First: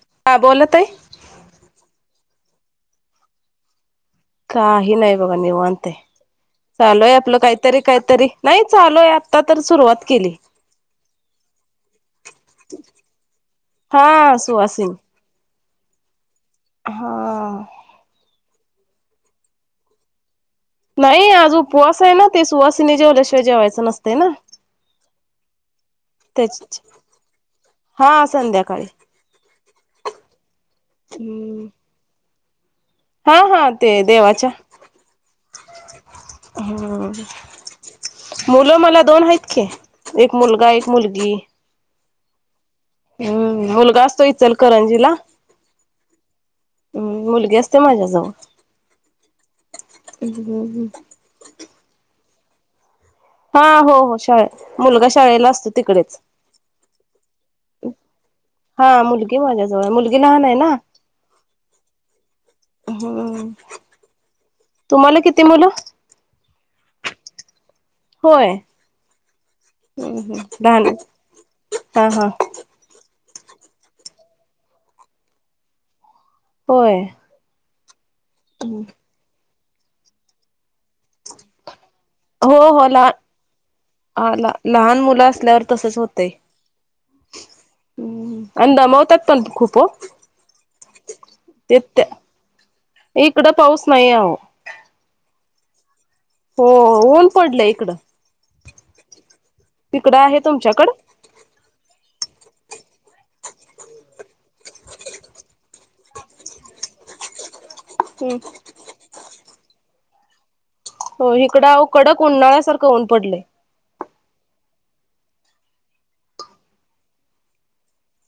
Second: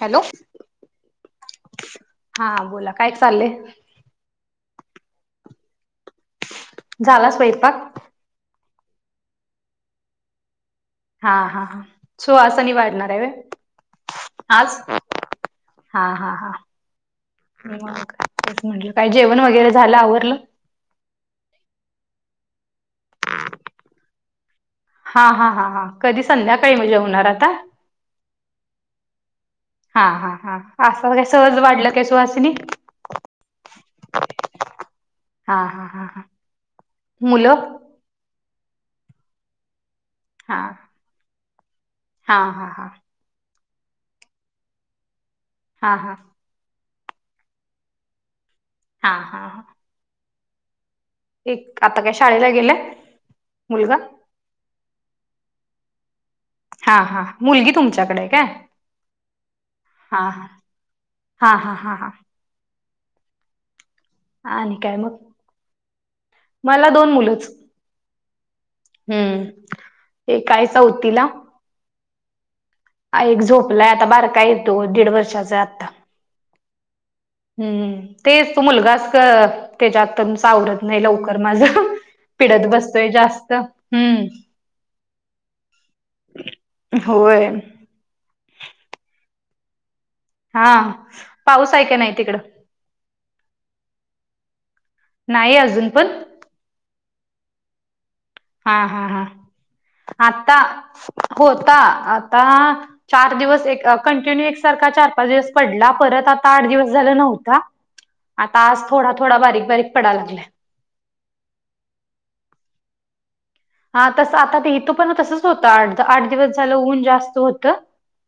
Hello हा बोला ताई हा बोला काय चाललंय? काही नाय बघा निवांत हाय चालूय झाला आपलं काय तरी काय स्वयंपाक तरी नाही चालूय आता तर सुरुवात केली. हा हा हा सुहासणी वाढणार हाय व्हय हा आज सुवासिनी हा हा हा हा. मग तेच म्हटलं काय जेवण वगैरे झालं आवरलं? नाही आज उपवास ये ना ते सुवासिनी जेवल्याशिवाय जेवायचं नसतय ना. हा हा हा हा कधी संध्याकाळी त्याच म जेवणार आता हा संध्याकाळ हा हा हा असता काय सहज हम्म वाढलं काय सुहासिनी हा हा ते देवाच्या हा हा हा हा हूं मुलं मुलं मला दोन हाईत की एक हा मुलगा एक मुलगी. हा हा हा. हम्म मुलगा असतो इचल करंजीला हा हा हम् मुलगी असते माज्याजवळ. हा हा हा. हंम्म हम्म एक आता काय शाळेला गेलाय? हा हो मुलगा हो शाळत मुलगा शाळेला असतो तिकडेच हा हा मुलगी तुमच्याकडे आहे काय हा मुलगी माझ्याजवळ मुलगी हा लहान हा ये ना. हा हा हा हा. हूं आणि काय मग मला दोन मुलंच. होय हम्म हम्म एक हम्म हाय लहान चौथीला हा हा एक झोपलाय आता बारका येतो दीड वर्षाचाय आता होय. हम्म तेच मुलगाच तेजातून सावरत नाही लवकर माझ हो पिडत हो बसतोय लहान जास्त हम् हा ल लहान मुलं असल्यावर तसच होय. हम्म हम्म अन दमवतात पण खूप ओ हा पाऊस हाय का नाही तिकडं इकड पाऊस नाहीये अहो नाही अजून पण हो ऊन पडलय इकड हा हा हा आहे आता तुमच्याकडं होता आता चार दिवस एक कंटिन्यू एकसारखा चार पाच दिवस पडला परत आता आठ दिवस झाला नव्हता. हम्म आता आज थोडा थोडा बारीक बारीक पडा लागलाय. हो इकडं अहो कडक उन्हाळ्यासारखं ऊन पडलय. हा तस आता ते इथं पण तसंच होतं आठ आठ दिवस झालं ऊन जास्त होतं.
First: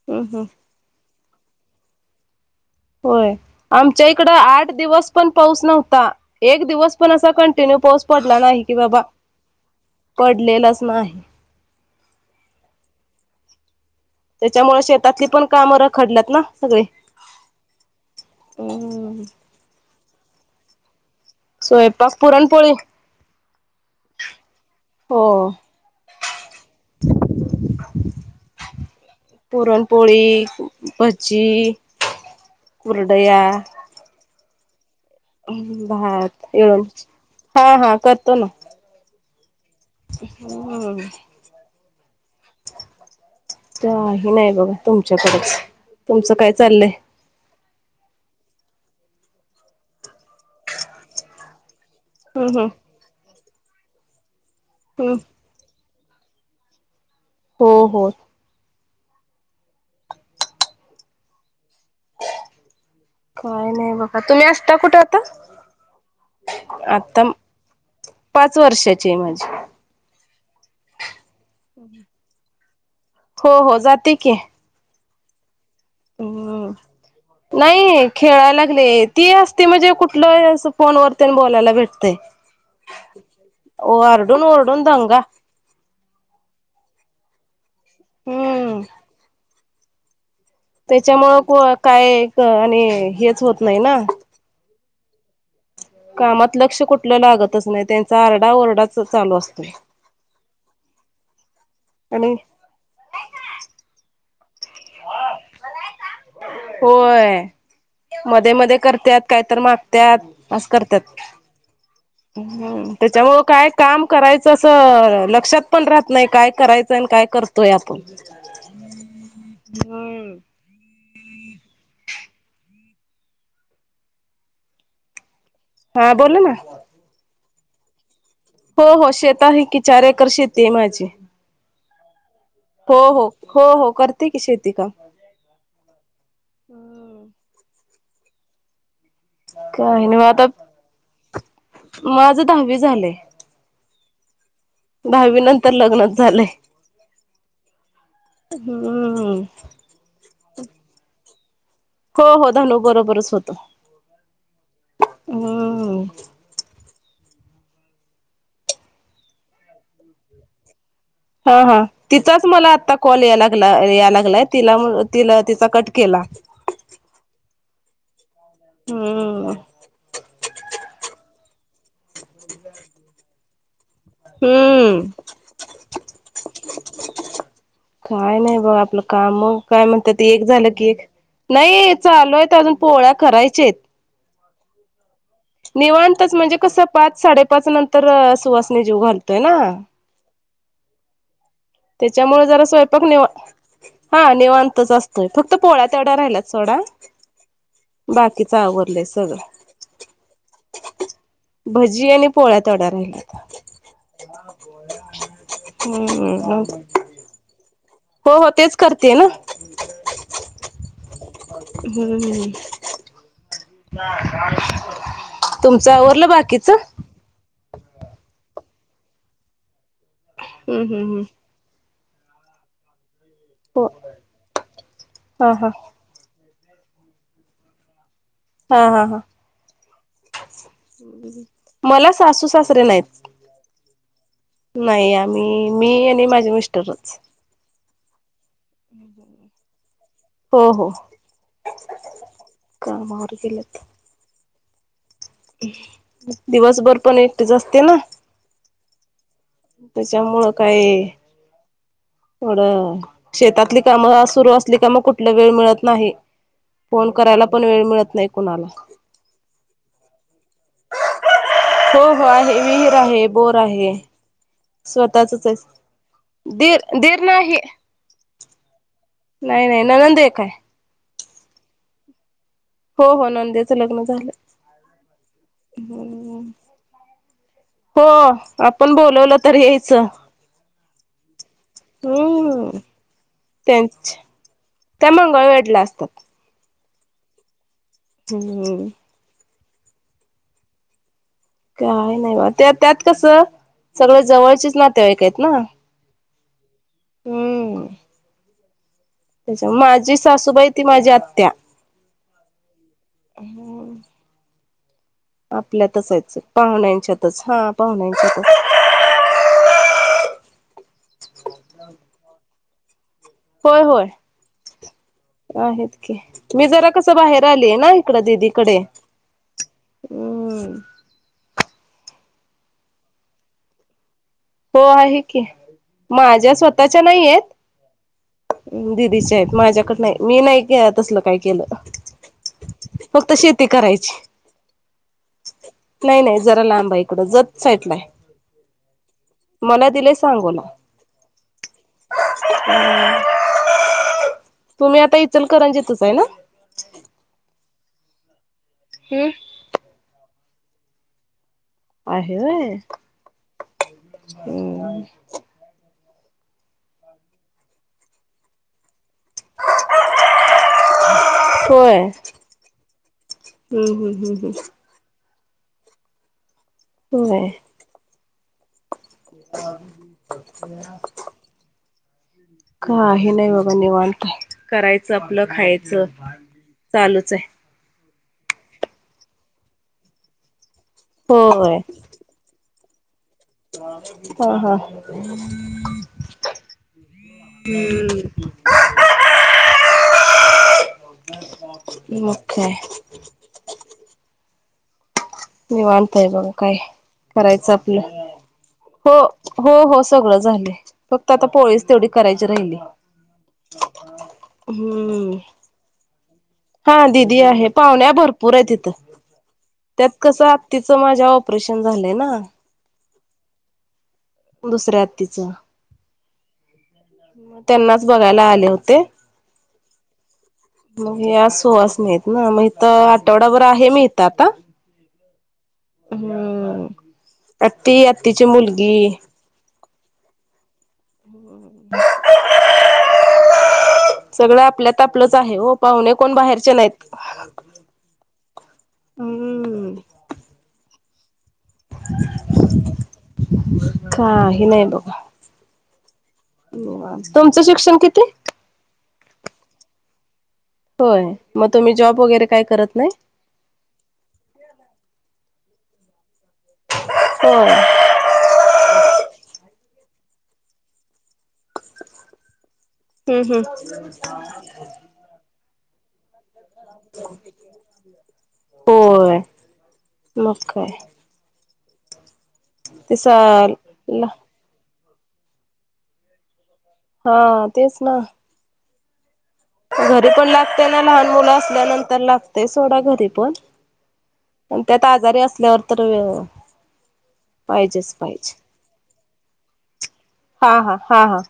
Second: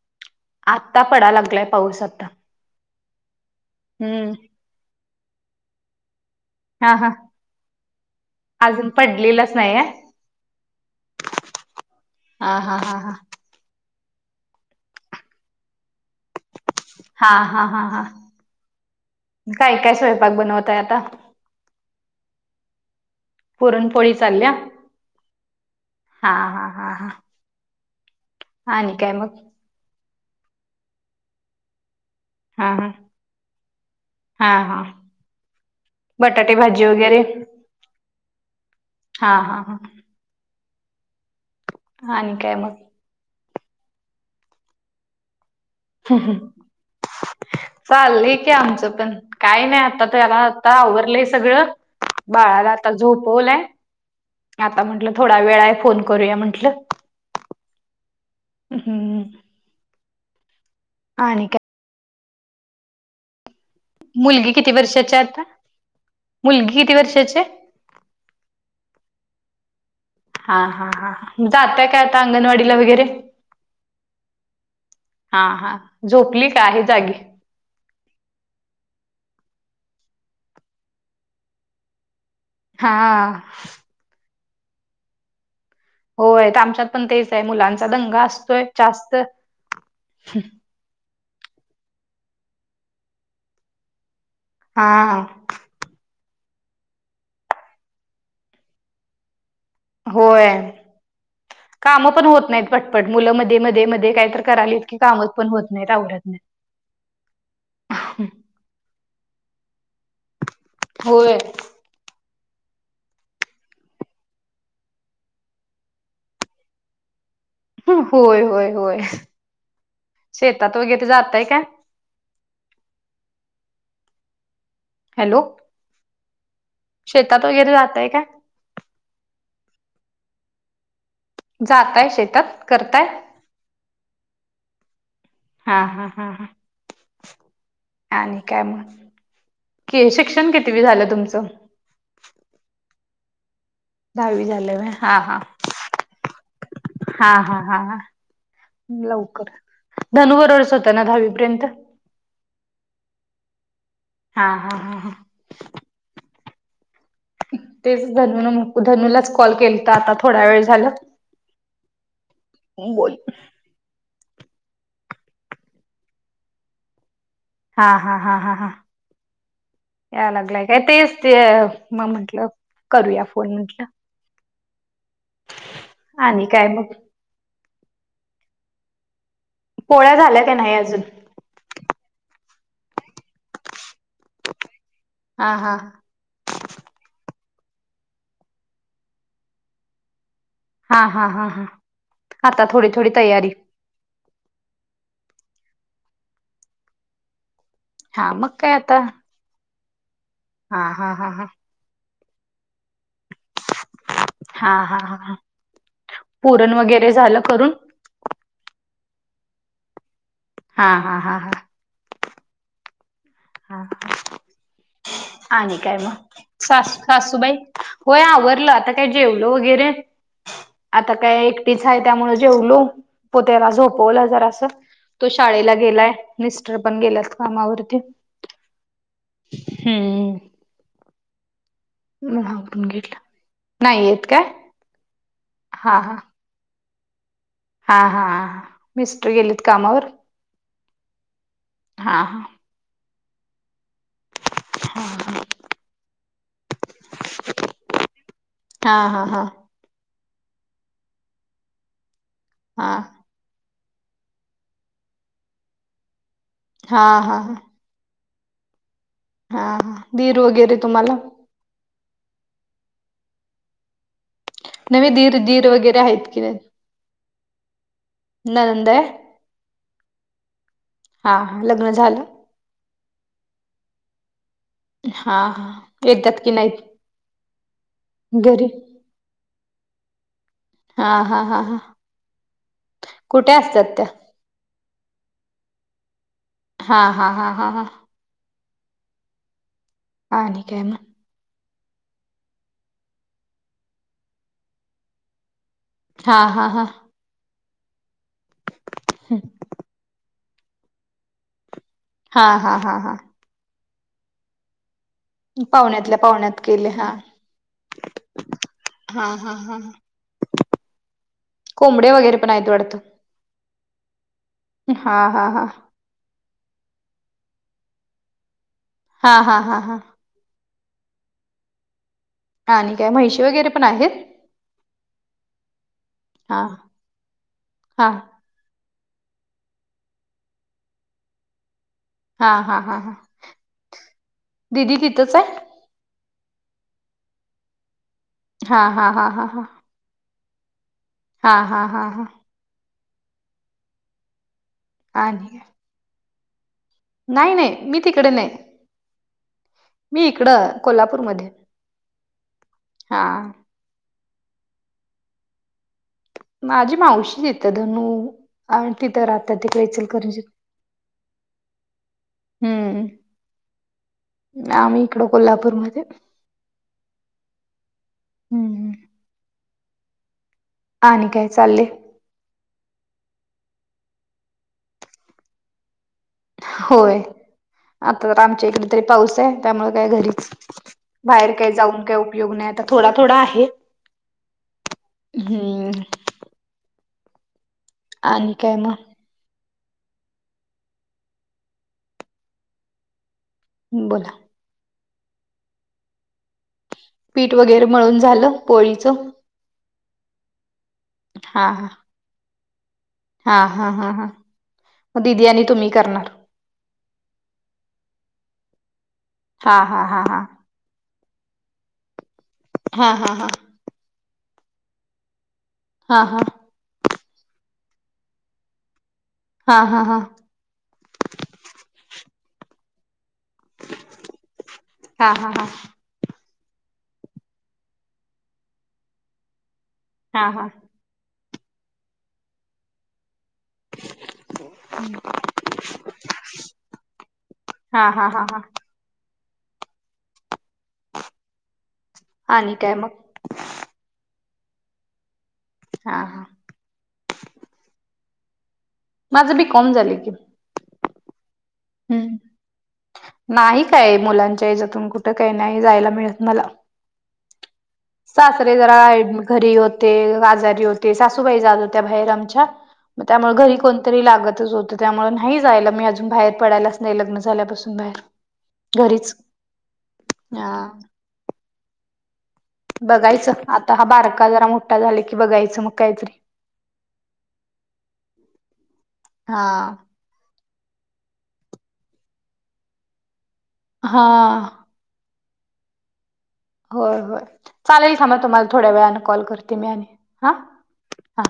हम्म हम्म आत्ता पडा लागलाय पाऊस आता होय आमच्या इकड हम्म आठ दिवस पण पाऊस नव्हता. एक हा दिवस हा पण असा कंटिन्यू पाऊस पडला नाही कि अजून बाबा पडलेलाच नाहीये. पडलेलाच नाही. हा हा हा हा त्यामुळे शेतातली पण कामं रखडल्यात ना सगळी हा हा हा हा हम्म काय काय स्वयंपाक बनवताय आता स्वयंपाक पुरण पोळी पुरणपोळी चालल्या हो हा हा हा हा [inaudible] आणि काय मग पुरणपोळी, भजी हा हा कुरडया हा हा हम्म बटाटे भात भाजी यळवण्याची वगैरे हा हा करतो ना हा हा हा हम्म आणि काय मग काही नाही बघा तुमच्याकडेच [inaudible] तुमचं काय चाललंय चाललंय की आमचं पण काय नाही आता त्याला आता आवरलंय सगळं हम्म हम्म बाळाला आता झोपवलाय आता म्हंटलं हम्म थोडा वेळाय फोन करूया म्हण टल हो हो हम्म आणि काय काय नाही बघा तुम्ही मुलगी किती असता कुठं वर्षाची आता आहे मुलगी किती आता वर्षाची आहे? पाच वर्षाचीय माझी हा हा हा जातय काय आता अंगणवाडीला वगैरे? हो हो जाते की हा हा झोपली का? हम्म आहे जागी. नाही खेळायला लागले ती असते म्हणजे कुठलं अस फोन वरती बोलायला भेटतंय. हा ओरडून ओरडून दंगा. होय आता आमच्यात पण तेच आहे मुलांचा दंगा असतोय हम्म जास्त. त्याच्यामुळे काय आणि हेच होत नाही ना. हा- कामात लक्ष कुठलं लागतच नाही त्यांचा आरडा ओरडा च चालू असतोय. होय काम पण आणि होत नाहीत पटपट मुलं मध्ये मध्ये मध्ये काय त करालीत की काम पण होत नाही आवरत नाही. होय मध्ये मध्ये कर काय तर मागतात असं करतात. होय त्याच्यामुळ काय काम करायचं असं लक्षात पण राहत नाही काय करायचं आणि काय तोय आपुन. होय होय. हम्म शेतात वगैरे जातय का? हॅलो. हा बोला ना. शेतात वगैरे जातय काय? हो हो शेत आहे की चार एकर शेती आहे माझी. जाताय शेतात. हो करताय? हो हो हो करते की शेती काम. हा हा हा ह आणि काय म काय कि शिक्षण कितवि झाल तुमच. मा माझ दहावी झालय. दहावी झालंय व्हय. हा -हा दहावी नंतर लग्नच झालंय. -हा -हा हा हम्म लवकर. धनु बरोबरच होता ना दहावीपर्यंत. हो हो धनू बरोबरच होतो. हा हा हा हा हम्म तेच धनु नक धनूलाच कॉल केलं तर आता थोडा वेळ झाल. हा हा तिचाच मला आता कॉल यायला. या लागला तिला- तिला तिचा कट केला. हा हा हा हा. हम् या लागलंय काय तेच ते मग म्हटलं करूया फोन म्हटल. हम्म [inaudible] आणि काय मग काय नाही बघ आपलं काम काय म्हणत्यात पोळ्या ते एक झाल्या का झाल नाही कि, अजून? नाही चालू आहेत अजून पोळ्या करायच्या आहेत. हा हा निवांतच म्हणजे कसं पाच साडेपाच नंतर सुवासनी जीव घालतोय ना. हा हा हा हा त्याच्यामुळे जरा आता थोडी स्वयंपाक थोडी नि- तयारी हा निवांतच असतोय फक्त पोळ्या तेवढा राहिला थोडया हा मग बाकीचं काय आता आवरलय सगळं. हा. हा. हा. हा. भजी आणि पोळ्या तेवढ्या राहिल्यात. हा हा हा हा हम् [unintelligible] पुरण वगैरे झालं करून. हो, हो, तेच करतेय ना. हा. हा. हा. हम्म हम्म [unintelligible] हा आणि तुमच काय आवरलं मग बाकीच? सास सासूबाई. होय, आवरलं आता काय जेवल वगैरे हम्म हम्म आता हम्म काय- तिच आहे त्यामुळे जेवलो, पत्याला [unintelligible] हो झोपवलं जरासं तो हा हा शाळेला गेलाय. मिस्टर पण गेल्यात कामावरती. हा. हा. हा. हम. मला सासू, सासरे आवरून घेतलं नाहीत. नाही येत काय? नाही, आम्ही हा मी हा. आणि माझे मिस्टरच. हा. हा. मिस्टर गेलेत कामावर? हो हा, हा. नाही, बाहेर गेलेत ते. हा ह [unintelligible] दिवसभर पण एकटेच असते ना? हां, हा, हां. त्याच्यामुळं काय- थोड हा शेतातली कामं सुरु असली की, मग कुठलं वेळ मिळत नाही. हा फोन हा करायला पण वेळ मिळत नाही कुणाला. हा, हा, दीर वगैरे तुम्हाला? हो, हो, आहे विहीर आहे, बोर आहे. नव्हे दीर स्वतःचच आहे, दीर वगैरे आहेत की दीर, दीर नाही- नंनद ये? नाही, नाही, ननंद एक हाय. हा, हा, लग्न झालं? हो, हो, नंदेच लग्न झालं. हा, हा, येतात कि नाहीत? हो, घरी आपण बोलवलं तर यायचं. हा हा हा हा हम्म.. कुठे असतात त्या तेच. त्या मंगळवेढल्या असतात. हा, हा, हा, हा, हा. हम्म. आणि काय मग? काय नाही बा, त्या त्यात कसं सगळं जवळचेच नातेवाईक आहेत ना. हा, हा, हा. हम्म. त्याच्या- माझी सासूबाई ती, माझी आत्या. हा, हा, हा, हा. हो [unintelligible] पाहण्यातल्या आहेच पाहण्यात केले हा. पाहुण्यांच्यातच हा पाहुण्यांच्यातच हा, हा, हा. कोंबडे वगैरे पण आहेत वाटतं. होय होय. हा हा हा.. आहेत मी जरा कसं बाहेर आलीय ना इकड दिदीकडे. हा हा हा हा.. हम्म आणि काय म्हैशी वगैरे पण आहेत. हो आहे की माझ्या स्वतःच्या नाही आहेत. हां. दिदीच्या आहेत माझ्याकड नाही मी नाही तसल काय केलं. हा हा हा फक्त शेती करायची दिीदी तिथंच आहे. नाही नाही जरा लांबा इकडं जत साटलंय हा हा हा हा हा मला दिलेय सांगोला. हा हा हा हा.. हम्म तुम्ही आता इचल आणि करांजेतच आहे ना. नाही नाही मी तिकडे नाही. हम. मी इकडं कोल्हापूरमध्ये. आहेय हा होय. माझी मावशी येतं धनु आणि तिथं राहतात इचलकरंजी कर. होय हम्म हम्म हम्म हम्म. इकड कोल्हापूरमध्येध्ये. हो. हम्म [inaudible] आणि काय चालले. का आहे नाही बाबा निवणत करायचं आपलं खायचं. होय चालूच आहे. आता तर आमच्या इकडे तरी पाऊस आहे त्यामुळे काय घरीच. बाहेर काही होय जाऊन काय उपयोग नाही आता थोडा थोडा आहे. हा हा हम् हम्म आणि काय मग. ओकेमगकाय. बोला. निवांत आहे मग काय नाही. पीठ वगैरे म्हळून झालं हो पोळीचं. हो हो सगळं झाले फक्त आता हा हा पोळीच तेवढी करायची राहिली. हा हा हा हा मग हम्म. दिदी तुम्ही करणार. हा दिीदी आहे पाहुण्या भरपूर आहे तिथं हा हा त्यात हा हा कसं. तिचं माझ्या ऑपरेशन झालंय ना. हा हा हा. दुसऱ्या हत्तीचं. हा हा. त्यांनाच बघायला आले होते. हा हा हा. मगे आज सुवास नाहीत ना मग तर. ठवडाभर आहे मी इथ आता. हा हा हा हम्म आत्ती आत्तीची मुलगी. हा हा. [inaudible] सगळं आपल्यात आपलंच आहे हो पाहुणे कोण बाहेरचे नाहीत हा हा हा हा. हम्म. आणि काय मग. का हे नाही बघ. हा हा. तुमचं शिक्षण किती. माझं बी कम झालंय की होय मग तुम्ही जॉब हम्म वगैरे काय करत नाही. नाही काय मुलांच्या याच्यातून कुठं काही नाही जायला मिळत मला हा [inaudible] सासरे जराड घरी होते आजारी होते सासूबाई जात होत्या बाहेर आमच्या मग हम्म त्यामुळे हम्म घरी कोणतरी लागतच होतं त्यामुळे नाही जायला मी अजून बाहेर पडायलाच नाही लग्न झाल्यापासून बाहेर घरीच होय मग अ काय ते सा बघायचं आता हा ला बारका जरा मोठा झाला की बघायचं मग काहीतरी हा तेच ना हा घरी पण लागते ना लहान मुलं असल्यानंतर लागते सोडा घरी पण हा त्यात आजारी असल्यावर तर होय होय पाहिजेच चालेल थांबा पाहिजे तुम्हाला थोड्या वेळाने कॉल करते मी आणि हा हा हा हा